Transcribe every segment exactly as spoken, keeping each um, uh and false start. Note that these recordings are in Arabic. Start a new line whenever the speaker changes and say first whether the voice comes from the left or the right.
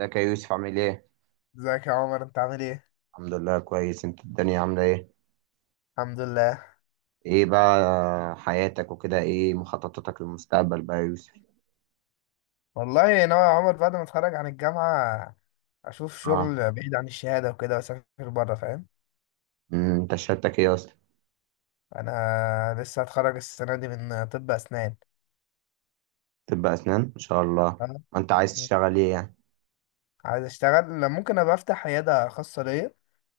right: ازيك يا يوسف عامل ايه؟
left: ازيك يا عمر انت عامل ايه؟
right: الحمد لله كويس، انت الدنيا عاملة ايه؟
left: الحمد لله.
right: ايه بقى حياتك وكده، ايه مخططاتك للمستقبل بقى يا يوسف؟
left: والله ناوي يا عمر بعد ما اتخرج عن الجامعة اشوف
right: اه.
left: شغل بعيد عن الشهادة وكده واسافر بره، فاهم.
right: امم، انت شهادتك ايه اصلا؟
left: انا لسه هتخرج السنة دي من طب اسنان،
right: طب اسنان؟ ان شاء الله.
left: فاهم؟
right: ما انت عايز
left: مم.
right: تشتغل ايه يعني؟
left: عايز اشتغل، ممكن ابقى افتح عيادة خاصة ليا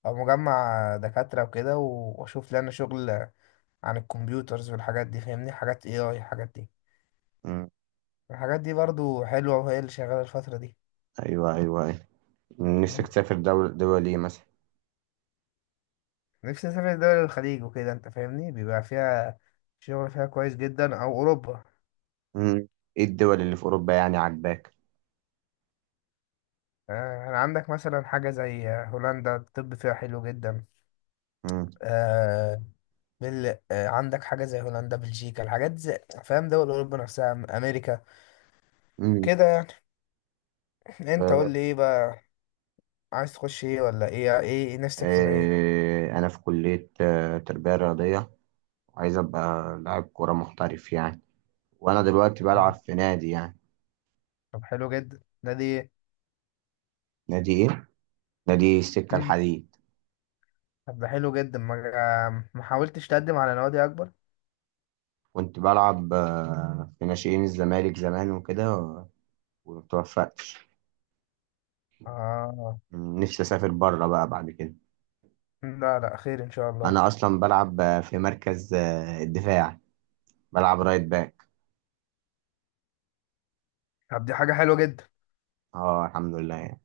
left: او مجمع دكاترة وكده و- واشوف لنا شغل عن الكمبيوترز والحاجات دي، فاهمني، حاجات اي اي، الحاجات دي
right: امم،
left: الحاجات دي برضو حلوة وهي اللي شغالة الفترة
right: ايوه ايوه ايوه.
left: دي.
right: نفسك تسافر دول دول ايه مثلا؟
left: نفسي اسافر دول الخليج وكده، انت فاهمني، بيبقى فيها شغل، فيها كويس جدا، او اوروبا.
right: امم، ايه الدول اللي في اوروبا يعني عاجباك؟
left: آه، يعني عندك مثلا حاجه زي هولندا، الطب فيها حلو جدا.
right: امم،
left: آه، بل... آه، عندك حاجه زي هولندا، بلجيكا، الحاجات زي، فاهم، دول اوروبا نفسها، أم- امريكا
right: امم،
left: كده يعني. انت
right: اه،
left: قول لي ايه بقى، عايز تخش ايه، ولا ايه ايه نفسك تبقى ايه؟
right: اه، انا في كلية اه، تربية رياضية. عايز ابقى لاعب كورة محترف يعني، وانا دلوقتي
left: آه،
right: بلعب في نادي يعني.
left: طب حلو جدا ده دي.
right: نادي ايه؟ نادي السكة
left: مم.
right: الحديد.
left: طب ده حلو جدا، ما ما حاولتش تقدم على نوادي اكبر؟
right: كنت بلعب آه، في ناشئين الزمالك زمان وكده و- ومتوفقتش.
left: اه.
right: م، نفسي أسافر بره بقى بعد كده.
left: لا لا، خير ان شاء الله.
right: أنا أصلا بلعب آه، في مركز آه، الدفاع، بلعب رايت باك.
left: طب دي حاجة حلوة جدا.
right: اه الحمد لله يعني.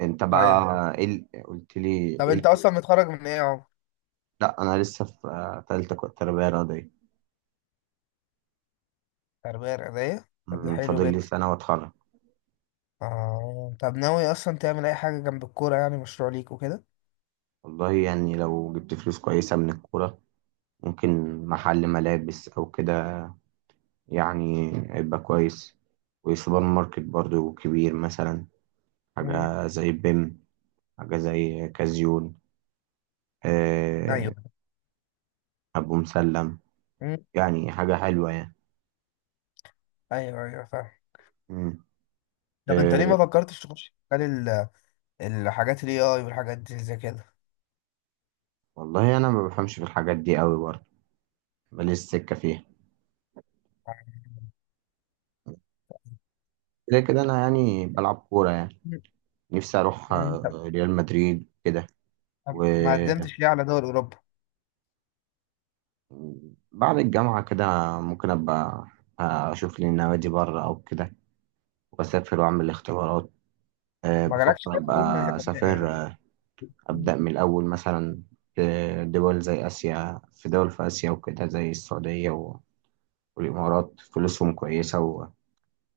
right: انت
left: طيب،
right: بقى ايه ال- قلت لي
left: طب
right: ايه
left: انت
right: ال-
left: اصلا متخرج من ايه اهو؟
right: لا انا لسه في آه، تالتة ك- تربية رياضية.
left: تربية رياضية، طب ده
right: م،
left: حلو
right: فاضل لي
left: جدا.
right: سنة واتخرج.
left: اه، طب ناوي اصلا تعمل اي حاجة جنب الكورة يعني، مشروع ليك وكده؟
right: والله يعني لو جبت فلوس كويسة من الكورة، ممكن محل ملابس أو كده، يعني هيبقى كويس. وسوبر ماركت برضو كبير مثلا،
left: امم،
right: حاجة زي بيم، حاجة زي كازيون، آه،
left: ايوه،
right: أبو مسلم،
left: امم،
right: يعني حاجة حلوة يعني.
left: ايوه ايوه، فاهم.
right: مم.
left: طب انت ليه
right: آه،
left: ما فكرتش تخش مجال ال- الحاجات الاي اي والحاجات دي زي كده؟
right: والله أنا ما بفهمش في الحاجات دي قوي برضو، ماليش سكة فيها. كده كده أنا يعني بلعب كورة يعني.
left: مم.
right: نفسي أروح
left: مم. طب،
right: آه، ريال مدريد كده.
left: طب ما
right: وبعد
left: قدمتش ليه على دول اوروبا؟
right: الجامعة كده ممكن أبقى آه، أشوف لي نوادي بره أو كده، وأسافر وأعمل اختبارات. آه،
left: ما
right: بفكر
left: جالكش ليه
right: أبقى
left: عروض من هنا؟
right: أسافر، آه، أبدأ من الأول مثلا، في دول زي آسيا. في دول في آسيا وكده زي السعودية و- والإمارات فلوسهم كويسة،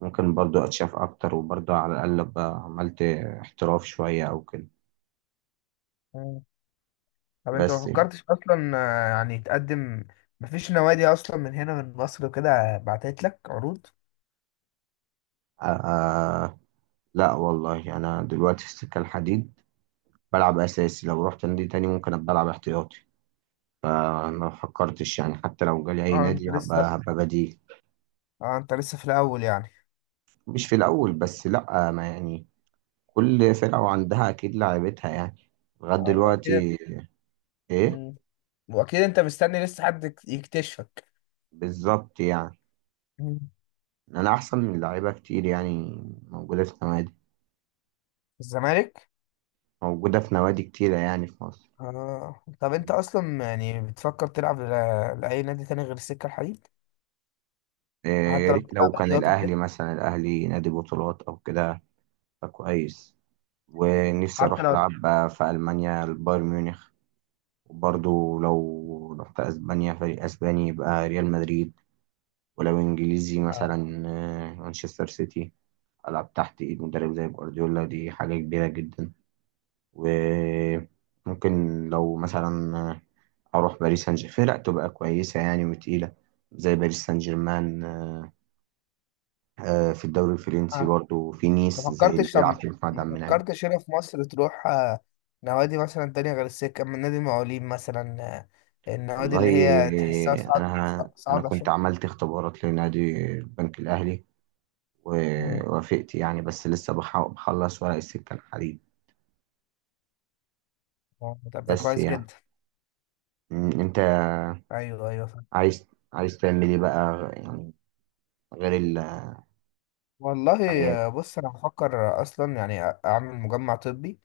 right: وممكن برضو أتشاف أكتر، وبرضو على الأقل أبقى عملت احتراف شوية أو كده
left: مم. طب انت
right: بس
left: ما
right: يعني.
left: فكرتش اصلا، آه، يعني تقدم؟ مفيش نوادي اصلا من هنا من مصر وكده بعتت لك عروض؟
right: آه آه، لا والله أنا دلوقتي في السكة الحديد، بلعب أساسي. لو رحت نادي تاني ممكن أبقى ألعب احتياطي. آه، ما فكرتش يعني، حتى لو جالي أي
left: اه انت
right: نادي
left: لسه،
right: هبقى هبقى بديل.
left: اه انت لسه في الاول يعني.
right: مش في الأول بس لأ، آه، ما يعني كل فرقة وعندها أكيد لعيبتها يعني، لغاية
left: آه، اكيد.
right: دلوقتي. إيه
left: مم. واكيد انت مستني لسه حد يك- يكتشفك.
right: بالظبط يعني.
left: مم.
right: أنا أحسن من لعيبة كتير يعني، موجودة في نوادي،
left: الزمالك.
right: موجودة في نوادي كتيرة يعني في مصر.
left: آه. طب انت اصلا يعني بتفكر تلعب ل- لاي نادي تاني غير السكة الحديد؟
right: إيه، يا
left: حتى لو
right: ريت لو
left: بتلعب
right: كان
left: احتياطي كده.
right: الأهلي مثلا، الأهلي نادي بطولات أو كده فكويس. ونفسي
left: حتى
right: أروح
left: لو.
right: ألعب بقى في ألمانيا البايرن ميونخ. وبرضه لو رحت أسبانيا فريق أسباني يبقى ريال مدريد، ولو إنجليزي مثلا آه، مانشستر سيتي. ألعب تحت إيد مدرب زي جوارديولا دي حاجة كبيرة جدا. وممكن لو مثلا أروح باريس سان جيرمان، فرق تبقى كويسة يعني وتقيلة زي باريس سان جيرمان. آه، آه، في الدوري الفرنسي
left: آه.
right: برضو في نيس
left: ما
right: زي اللي
left: فكرتش، طب
right: بيلعب في محمد عبد
left: ما
right: المنعم.
left: فكرتش هنا في مصر تروح آه، نوادي مثلا تانية غير السكة، من نادي المقاولين مثلا، آه، النوادي
right: والله
left: اللي هي تحسها
right: آه،
left: صعب؟
right: أنا أنا
left: صعبة
right: كنت
left: شوية.
right: عملت اختبارات لنادي البنك الأهلي
left: مم.
right: ووافقت يعني، بس لسه بح- بخلص ورق السكة الحديد
left: طب ده
right: بس
left: كويس
right: يعني.
left: جدا.
right: م، أنت
left: ايوه ايوه فاهم.
right: عايز، عايز تعمل إيه بقى يعني غير ال
left: والله،
right: عيادة؟
left: آه، بص انا بفكر اصلا يعني اعمل مجمع طبي،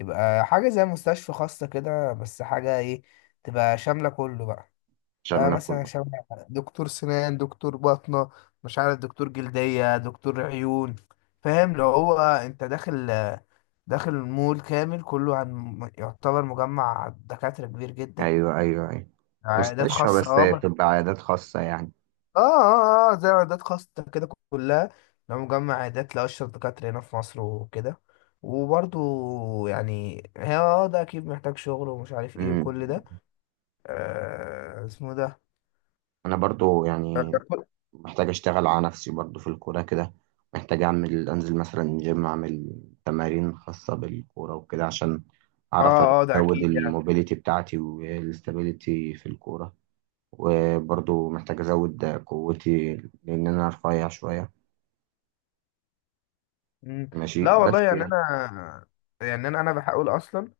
left: يبقى حاجة زي مستشفى خاصة كده، بس حاجة ايه، تبقى شاملة كله بقى. آه
right: شاملة
left: مثلا
right: كله.
left: شبه دكتور سنان، دكتور باطنة، مش عارف، دكتور جلدية، دكتور عيون، فاهم؟ لو هو انت داخل، داخل المول كامل كله، عن يعتبر مجمع دكاترة كبير جدا،
right: أيوه أيوه أيوه.
left: عيادات
right: مستشفى
left: خاصة،
right: بس
left: اه بس-
right: تبقى عيادات خاصة يعني.
left: اه اه. آه، زي عيادات خاصة كده كلها، لو مجمع عيادات لأشهر دكاترة هنا في مصر وكده. وبرضو يعني هي اه، آه، ده أكيد محتاج شغل ومش عارف ايه
right: أمم.
left: وكل ده. آه اسمه ده.
right: أنا برضو
left: اه،
right: يعني محتاج أشتغل على نفسي برضو في الكورة كده. محتاج أعمل، أنزل مثلا جيم، أعمل تمارين خاصة بالكورة وكده، عشان أعرف
left: اه ده
right: أزود
left: أكيد يعني.
right: الموبيليتي بتاعتي والاستابيليتي في الكورة. وبرضو محتاج أزود قوتي لأن أنا رفيع شوية.
left: مم.
right: ماشي
left: لا
right: بس
left: والله يعني
right: يعني.
left: انا، يعني انا انا بحاول اصلا،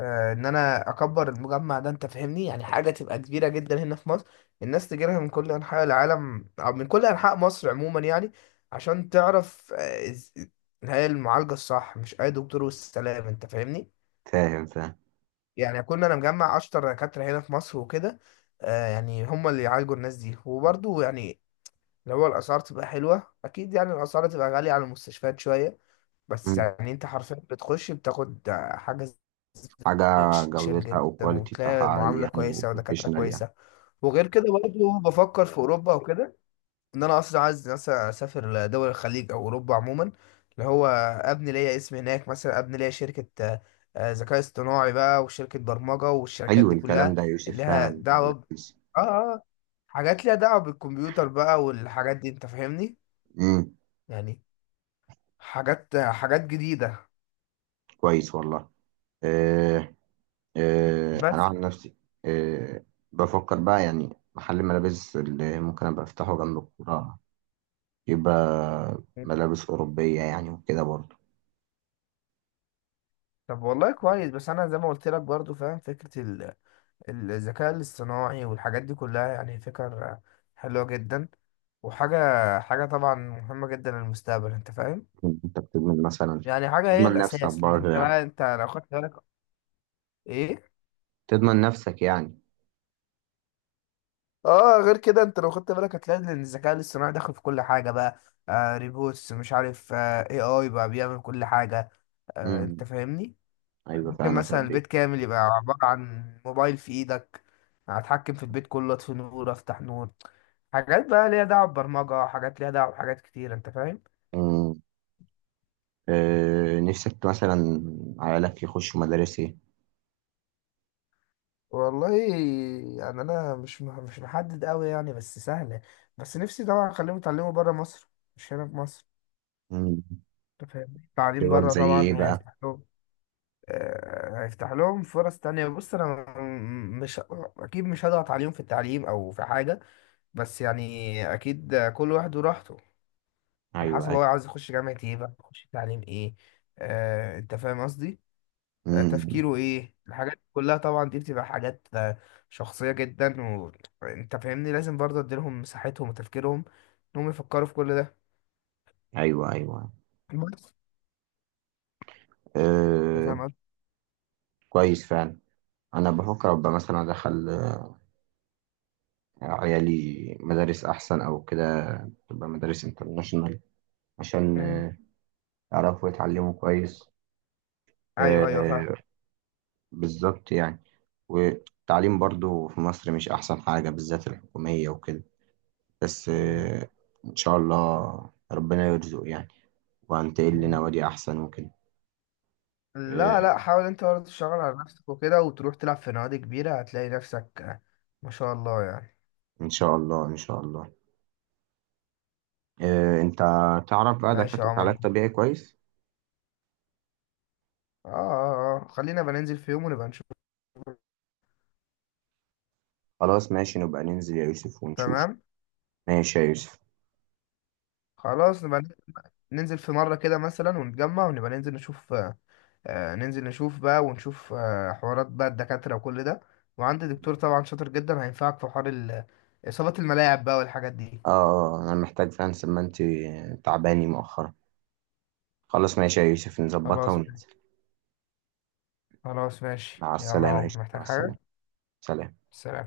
left: آه، ان انا اكبر المجمع ده، انت فاهمني، يعني حاجه تبقى كبيره جدا هنا في مصر، الناس تجي لها من كل انحاء العالم او من كل انحاء مصر عموما يعني، عشان تعرف آه، إز- إن هي المعالجه الصح، مش اي دكتور والسلام، انت فاهمني.
right: فاهم فاهم.
left: يعني اكون انا مجمع اشطر دكاتره هنا في مصر وكده، آه، يعني هم اللي يعالجوا الناس دي. وبرضه يعني لو الاسعار تبقى حلوه، اكيد يعني الاسعار تبقى غاليه على المستشفيات شويه، بس يعني انت حرفيا بتخش بتاخد حاجة
right: حاجة
left: سبيشال
right: جودتها أو
left: جدا،
right: كواليتي بتاعها
left: وتلاقي
right: عالي
left: معاملة
right: يعني،
left: كويسة ودكاترة
right: وبروفيشنال يعني.
left: كويسة. وغير كده برضه بفكر في أوروبا وكده، إن أنا أصلا عايز مثلا أسافر لدول الخليج أو أوروبا عموما، اللي هو أبني ليا اسم هناك، مثلا أبني ليا شركة آه، آه، ذكاء اصطناعي بقى، وشركة برمجة، والشركات
right: حلو
left: دي
right: الكلام
left: كلها
right: ده يا
left: اللي
right: يوسف،
left: لها
right: فعلا
left: دعوة ب...
right: لذيذ.
left: آه آه آه، حاجات ليها دعوة بالكمبيوتر بقى والحاجات دي، أنت فاهمني؟
right: امم.
left: يعني حاجات حاجات جديدة.
right: كويس والله. آه. آه أنا
left: بس
right: عن نفسي، آه بفكر بقى يعني محل ملابس اللي ممكن أبقى أفتحه جنب الكورة. يبقى ملابس أوروبية يعني وكده برضه.
left: طب والله كويس، بس انا زي ما قلت لك برضو فاهم فكرة ال- الذكاء الاصطناعي والحاجات دي كلها، يعني فكر حلوة جدا، وحاجة، حاجة طبعا مهمة جدا للمستقبل، انت فاهم.
right: أنت بتضمن مثلا،
left: يعني حاجة هي
right: تضمن نفسك
left: الاساس، ان
right: برضه
left: انت
right: يعني،
left: بقى انت لو خدت بالك. ايه.
right: تضمن نفسك يعني.
left: اه، غير كده انت لو خدت بالك هتلاقي ان الذكاء الاصطناعي داخل في كل حاجة بقى، آه ريبوتس، مش عارف، آه اي اي بقى بيعمل كل حاجة، آه انت
right: امم.
left: فاهمني.
right: أيوه
left: ممكن
right: فعلا
left: مثلا
right: فعلا.
left: البيت كامل يبقى عبارة عن موبايل في ايدك، هتحكم في البيت كله، اطفي نور، افتح نور، حاجات بقى ليها دعوة ببرمجة، حاجات ليها دعوة بحاجات كتير، انت فاهم.
right: مم. آه، نفسك مثلا عيالك يخشوا مدارس ايه؟
left: والله يعني انا مش مح- مش محدد قوي يعني، بس سهله. بس نفسي طبعا اخليهم يتعلموا بره مصر، مش هنا في مصر.
right: مم.
left: انت فاهم التعليم
right: دول
left: بره
right: زي ايه
left: طبعا
right: بقى؟
left: هيفتح لهم، آه، هيفتح لهم فرص تانية. بص أنا، م- مش أكيد مش هضغط عليهم في التعليم أو في حاجة، بس يعني أكيد كل واحد وراحته، على
right: ايوه
left: حسب
right: ايوه.
left: هو عاوز يخش جامعة ايه بقى، يخش تعليم ايه، آه انت فاهم قصدي. آه
right: مم.
left: تفكيره ايه، الحاجات دي كلها طبعا دي بتبقى حاجات آه، شخصية جدا، وانت فاهمني لازم برضه اديلهم مساحتهم وتفكيرهم انهم يفكروا في كل ده.
right: ايوه ايوه.
left: بس انت فاهم
right: أه
left: قصدي.
right: كويس فعلا. انا بفكر ابقى مثلا ادخل عيالي مدارس احسن او كده، تبقى مدارس انترناشونال، عشان
left: مم.
right: آه، يعرفوا يتعلموا كويس.
left: ايوه ايوه فاهم.
right: أه بالظبط يعني. والتعليم برضو في مصر مش احسن حاجة، بالذات الحكومية وكده. بس
left: مم.
right: آه، ان شاء الله ربنا يرزق يعني، وهنتقل
left: مم.
right: لنوادي احسن وكده.
left: لا
right: إيه،
left: لا، حاول انت برضه تشتغل على نفسك وكده، وتروح تلعب في نوادي كبيرة، هتلاقي نفسك، آه، ما شاء الله يعني.
right: ان شاء الله ان شاء الله. إيه، انت تعرف بقى
left: ماشي يا
right: دكاترة
left: عمر.
right: علاج طبيعي كويس؟
left: اه اه اه، خلينا بننزل في يوم ونبقى نشوف.
right: خلاص ماشي، نبقى ننزل يا يوسف ونشوف.
left: تمام.
right: ماشي يا يوسف.
left: خلاص نبقى ننزل في مرة كده مثلا ونتجمع، ونبقى ننزل نشوف، آه، آه، ننزل نشوف بقى ونشوف آه، حوارات بقى الدكاترة وكل ده. وعندي دكتور طبعا شاطر جدا هينفعك في حوار ال- إصابات الملاعب بقى والحاجات دي.
right: اه انا محتاج فعلا، ما انت تعباني مؤخرا. خلاص ماشي يا يوسف، نظبطها
left: خلاص.
right: وننزل.
left: خلاص ماشي،
right: مع
left: يلا يا
right: السلامة يا
left: عمر،
right: يوسف، مع
left: محتاج
right: السلامة.
left: حاجة؟
right: سلام.
left: سلام.